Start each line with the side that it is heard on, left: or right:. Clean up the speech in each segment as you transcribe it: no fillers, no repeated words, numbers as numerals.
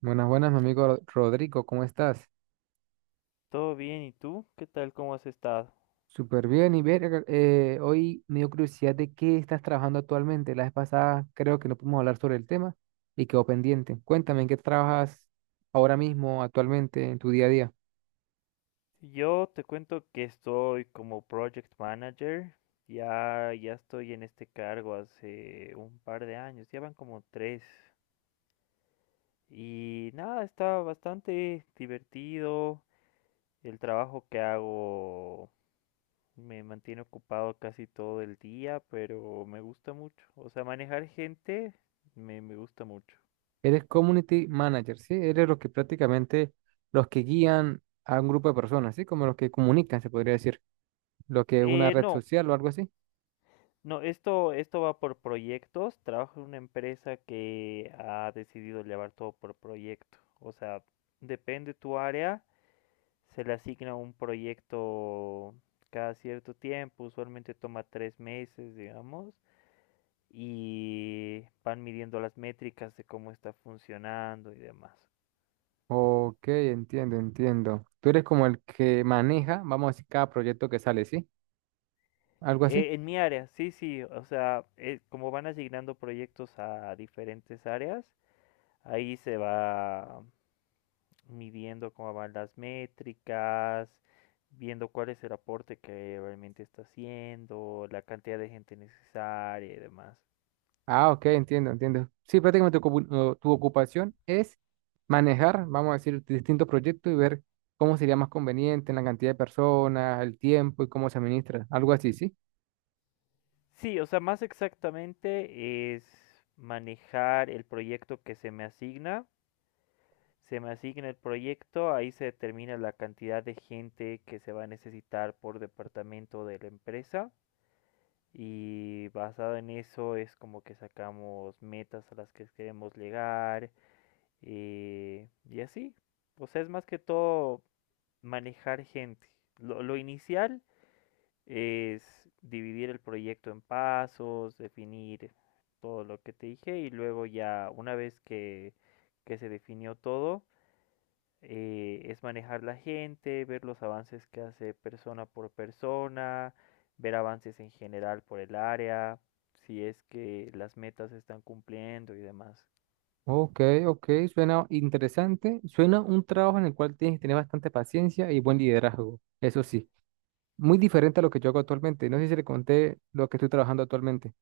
right: Buenas, buenas, mi amigo Rodrigo, ¿cómo estás?
left: Todo bien, ¿y tú? ¿Qué tal? ¿Cómo has estado?
right: Súper bien, y ver, hoy me dio curiosidad de qué estás trabajando actualmente. La vez pasada creo que no pudimos hablar sobre el tema y quedó pendiente. Cuéntame, ¿en qué trabajas ahora mismo, actualmente, en tu día a día?
left: Yo te cuento que estoy como project manager. Ya estoy en este cargo hace un par de años, ya van como tres. Y nada, está bastante divertido. El trabajo que hago me mantiene ocupado casi todo el día, pero me gusta mucho. O sea, manejar gente me gusta mucho.
right: Eres community manager, ¿sí? Eres los que prácticamente, los que guían a un grupo de personas, ¿sí? Como los que comunican, se podría decir, lo que es una
left: Eh,
right: red
left: no,
right: social o algo así.
left: No, esto va por proyectos. Trabajo en una empresa que ha decidido llevar todo por proyecto. O sea, depende tu área, se le asigna un proyecto cada cierto tiempo, usualmente toma tres meses, digamos, y van midiendo las métricas de cómo está funcionando y demás.
right: Ok, entiendo, entiendo. Tú eres como el que maneja, vamos a decir, cada proyecto que sale, ¿sí? Algo así.
left: En mi área, sí, sí, o sea, como van asignando proyectos a diferentes áreas, ahí se va midiendo cómo van las métricas, viendo cuál es el aporte que realmente está haciendo, la cantidad de gente necesaria y demás.
right: Ah, ok, entiendo, entiendo. Sí, prácticamente tu ocupación es manejar, vamos a decir, distintos proyectos y ver cómo sería más conveniente en la cantidad de personas, el tiempo y cómo se administra, algo así, ¿sí?
left: Sí, o sea, más exactamente es manejar el proyecto que se me asigna. Se me asigna el proyecto, ahí se determina la cantidad de gente que se va a necesitar por departamento de la empresa. Y basado en eso es como que sacamos metas a las que queremos llegar, y así, pues es más que todo manejar gente. Lo inicial es dividir el proyecto en pasos, definir todo lo que te dije y luego ya una vez que se definió todo, es manejar la gente, ver los avances que hace persona por persona, ver avances en general por el área, si es que las metas se están cumpliendo y demás.
right: Ok, ok, suena interesante. Suena un trabajo en el cual tienes que tener bastante paciencia y buen liderazgo, eso sí. Muy diferente a lo que yo hago actualmente. No sé si le conté lo que estoy trabajando actualmente.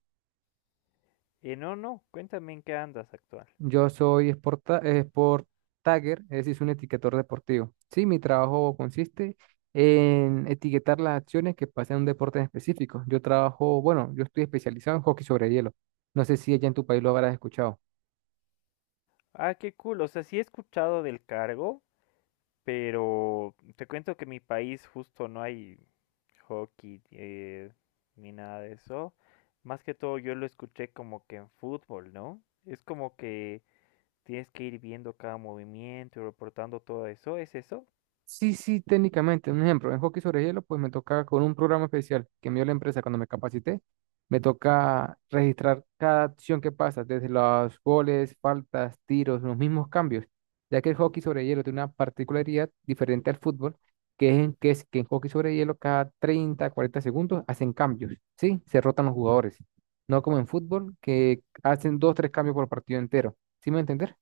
left: No, no, Cuéntame en qué andas actual.
right: Yo soy sport tagger, es decir, soy un etiquetador deportivo. Sí, mi trabajo consiste en etiquetar las acciones que pasan en un deporte en específico. Yo trabajo, bueno, yo estoy especializado en hockey sobre hielo. No sé si allá en tu país lo habrás escuchado.
left: Ah, qué cool. O sea, sí he escuchado del cargo, pero te cuento que en mi país justo no hay hockey, ni nada de eso. Más que todo yo lo escuché como que en fútbol, ¿no? Es como que tienes que ir viendo cada movimiento y reportando todo eso. ¿Es eso?
right: Sí, sí, técnicamente. Un ejemplo, en hockey sobre hielo, pues me toca con un programa especial que me dio la empresa cuando me capacité. Me toca registrar cada acción que pasa, desde los goles, faltas, tiros, los mismos cambios, ya que el hockey sobre hielo tiene una particularidad diferente al fútbol, que es, que es que en hockey sobre hielo cada 30, 40 segundos hacen cambios, ¿sí? Se rotan los jugadores. No como en fútbol, que hacen dos, tres cambios por partido entero. ¿Sí me entender?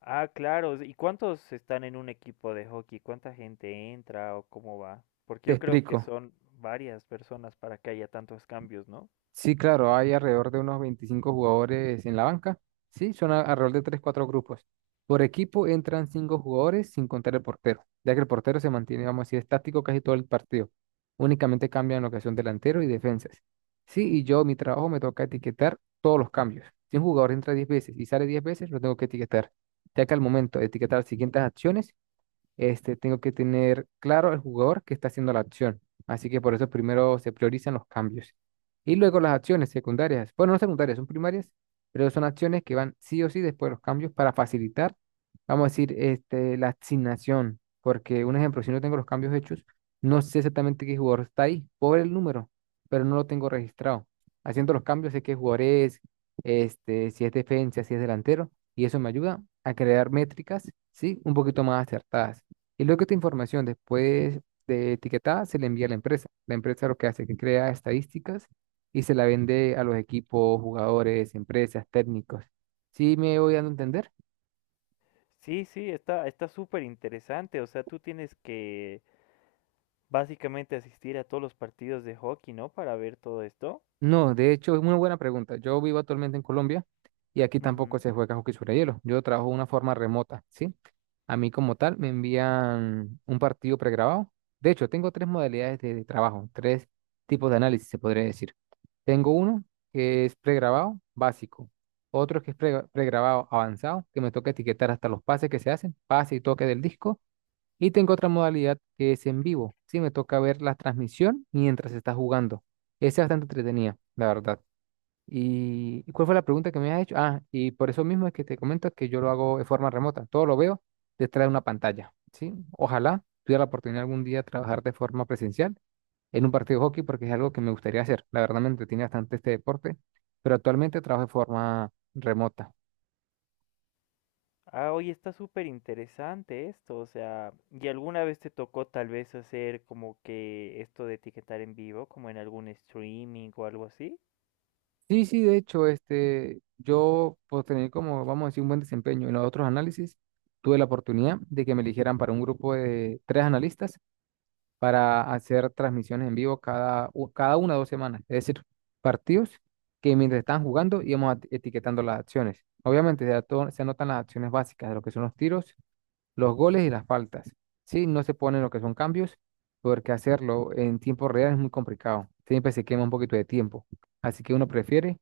left: Ah, claro. ¿Y cuántos están en un equipo de hockey? ¿Cuánta gente entra o cómo va? Porque
right: Te
left: yo creo que
right: explico.
left: son varias personas para que haya tantos cambios, ¿no?
right: Sí, claro, hay alrededor de unos 25 jugadores en la banca. Sí, son alrededor de tres cuatro grupos. Por equipo entran 5 jugadores sin contar el portero, ya que el portero se mantiene, vamos a decir, estático casi todo el partido. Únicamente cambian lo que son delantero y defensas. Sí, y yo, mi trabajo me toca etiquetar todos los cambios. Si un jugador entra 10 veces y sale 10 veces, lo tengo que etiquetar, ya que al momento de etiquetar las siguientes acciones, este, tengo que tener claro el jugador que está haciendo la acción. Así que por eso primero se priorizan los cambios. Y luego las acciones secundarias. Bueno, no secundarias, son primarias, pero son acciones que van sí o sí después de los cambios para facilitar, vamos a decir, este, la asignación. Porque un ejemplo, si no tengo los cambios hechos, no sé exactamente qué jugador está ahí por el número, pero no lo tengo registrado. Haciendo los cambios sé qué jugador es, este, si es defensa, si es delantero, y eso me ayuda a crear métricas, ¿sí? Un poquito más acertadas. Y luego esta información, después de etiquetada, se le envía a la empresa. La empresa lo que hace es que crea estadísticas y se la vende a los equipos, jugadores, empresas, técnicos. ¿Sí me voy dando a entender?
left: Sí, sí, está súper interesante. O sea, tú tienes que básicamente asistir a todos los partidos de hockey, ¿no?, para ver todo esto.
right: No, de hecho, es una buena pregunta. Yo vivo actualmente en Colombia y aquí tampoco
left: Ujú.
right: se juega hockey sobre hielo. Yo trabajo de una forma remota, ¿sí? A mí como tal me envían un partido pregrabado. De hecho, tengo tres modalidades de trabajo, tres tipos de análisis, se podría decir. Tengo uno que es pregrabado básico, otro que es pregrabado avanzado, que me toca etiquetar hasta los pases que se hacen, pase y toque del disco, y tengo otra modalidad que es en vivo, sí, me toca ver la transmisión mientras se está jugando. Esa es bastante entretenida, la verdad. ¿Y cuál fue la pregunta que me has hecho? Ah, y por eso mismo es que te comento que yo lo hago de forma remota, todo lo veo detrás de una pantalla, ¿sí? Ojalá tuviera la oportunidad algún día de trabajar de forma presencial en un partido de hockey porque es algo que me gustaría hacer. La verdad me entretiene bastante este deporte, pero actualmente trabajo de forma remota.
left: Ah, oye, está súper interesante esto. O sea, ¿y alguna vez te tocó tal vez hacer como que esto de etiquetar en vivo, como en algún streaming o algo así?
right: Sí, sí, de hecho, este, yo por tener como, vamos a decir, un buen desempeño en los otros análisis, tuve la oportunidad de que me eligieran para un grupo de tres analistas para hacer transmisiones en vivo cada una o dos semanas. Es decir, partidos que mientras estaban jugando íbamos etiquetando las acciones. Obviamente se anotan las acciones básicas de lo que son los tiros los goles y las faltas. Sí, no se ponen lo que son cambios, porque hacerlo en tiempo real es muy complicado. Siempre se quema un poquito de tiempo. Así que uno prefiere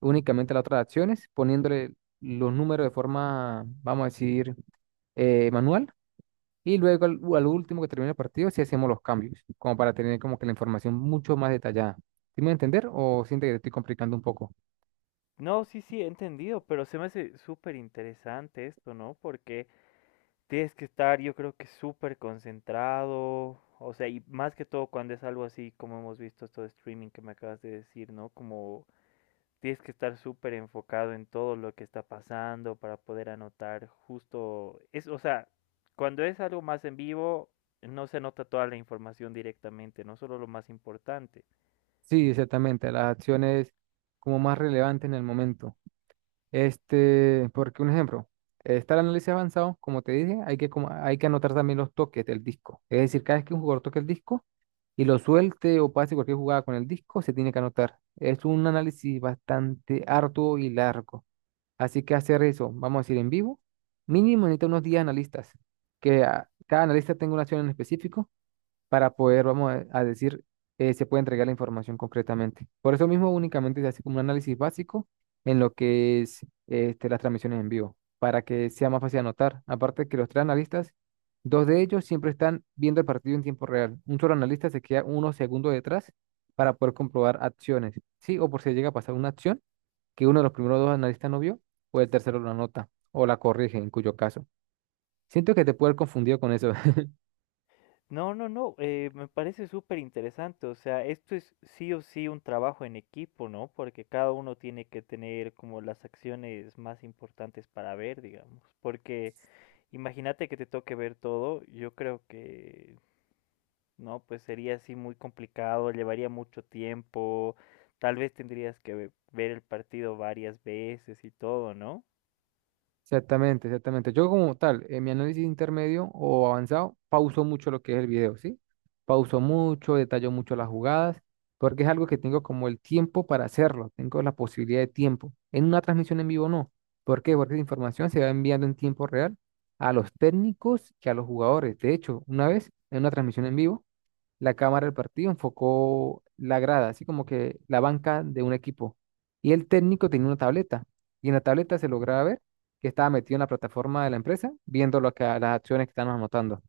right: únicamente las otras acciones, poniéndole los números de forma, vamos a decir, manual. Y luego al, al último que termine el partido, si hacemos los cambios, como para tener como que la información mucho más detallada. ¿Sí me voy a entender o siente que te estoy complicando un poco?
left: No, sí, sí, he entendido, pero se me hace súper interesante esto, ¿no? Porque tienes que estar, yo creo que súper concentrado, o sea, y más que todo cuando es algo así como hemos visto esto de streaming que me acabas de decir, ¿no? Como tienes que estar súper enfocado en todo lo que está pasando para poder anotar justo, es, o sea, cuando es algo más en vivo, no se nota toda la información directamente, no solo lo más importante.
right: Sí, exactamente, las acciones como más relevantes en el momento. Este, porque un ejemplo, está el análisis avanzado, como te dije, hay que anotar también los toques del disco. Es decir, cada vez que un jugador toque el disco y lo suelte o pase cualquier jugada con el disco, se tiene que anotar. Es un análisis bastante arduo y largo. Así que hacer eso, vamos a decir en vivo, mínimo necesita unos 10 analistas, que cada analista tenga una acción en específico para poder, vamos a decir, se puede entregar la información concretamente. Por eso mismo únicamente se hace como un análisis básico en lo que es este, las transmisiones en vivo, para que sea más fácil anotar. Aparte que los tres analistas, dos de ellos siempre están viendo el partido en tiempo real. Un solo analista se queda unos segundos detrás para poder comprobar acciones, ¿sí? O por si llega a pasar una acción que uno de los primeros dos analistas no vio, o el tercero la anota, o la corrige en cuyo caso. Siento que te puede haber confundido con eso.
left: No, no, no, me parece súper interesante. O sea, esto es sí o sí un trabajo en equipo, ¿no? Porque cada uno tiene que tener como las acciones más importantes para ver, digamos, porque imagínate que te toque ver todo, yo creo que, no, pues sería así muy complicado, llevaría mucho tiempo, tal vez tendrías que ver el partido varias veces y todo, ¿no?
right: Exactamente, exactamente. Yo como tal, en mi análisis intermedio o avanzado, pauso mucho lo que es el video, ¿sí? Pauso mucho, detallo mucho las jugadas, porque es algo que tengo como el tiempo para hacerlo, tengo la posibilidad de tiempo. En una transmisión en vivo no. ¿Por qué? Porque la información se va enviando en tiempo real a los técnicos que a los jugadores. De hecho, una vez en una transmisión en vivo, la cámara del partido enfocó la grada, así como que la banca de un equipo. Y el técnico tenía una tableta. Y en la tableta se lograba ver que estaba metido en la plataforma de la empresa, viendo las acciones que están anotando.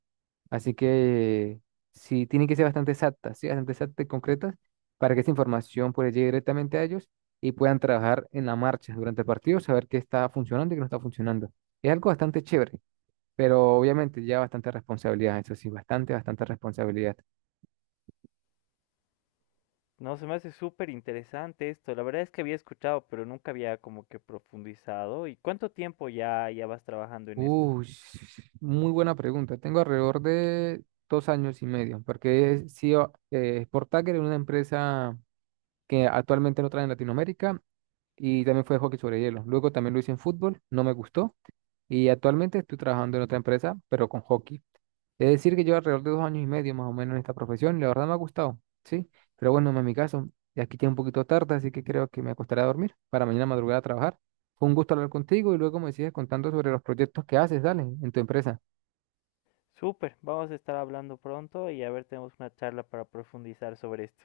right: Así que sí, tienen que ser bastante exactas, sí, bastante exactas y concretas para que esa información pueda llegar directamente a ellos y puedan trabajar en la marcha durante el partido, saber qué está funcionando y qué no está funcionando. Es algo bastante chévere, pero obviamente ya bastante responsabilidad, eso sí, bastante, bastante responsabilidad.
left: No, se me hace súper interesante esto. La verdad es que había escuchado, pero nunca había como que profundizado. ¿Y cuánto tiempo ya, ya vas trabajando en esto?
right: Uy, muy buena pregunta. Tengo alrededor de 2 años y medio, porque he sido Sport Tagger en una empresa que actualmente no trae en Latinoamérica y también fue de hockey sobre hielo. Luego también lo hice en fútbol, no me gustó y actualmente estoy trabajando en otra empresa, pero con hockey. Es decir, que llevo alrededor de 2 años y medio más o menos en esta profesión y la verdad me ha gustado, ¿sí? Pero bueno, en mi caso, y aquí ya un poquito tarde, así que creo que me acostaré a dormir para mañana madrugada a trabajar. Fue un gusto hablar contigo y luego me sigues contando sobre los proyectos que haces, dale, en tu empresa.
left: Súper, vamos a estar hablando pronto y a ver, tenemos una charla para profundizar sobre esto.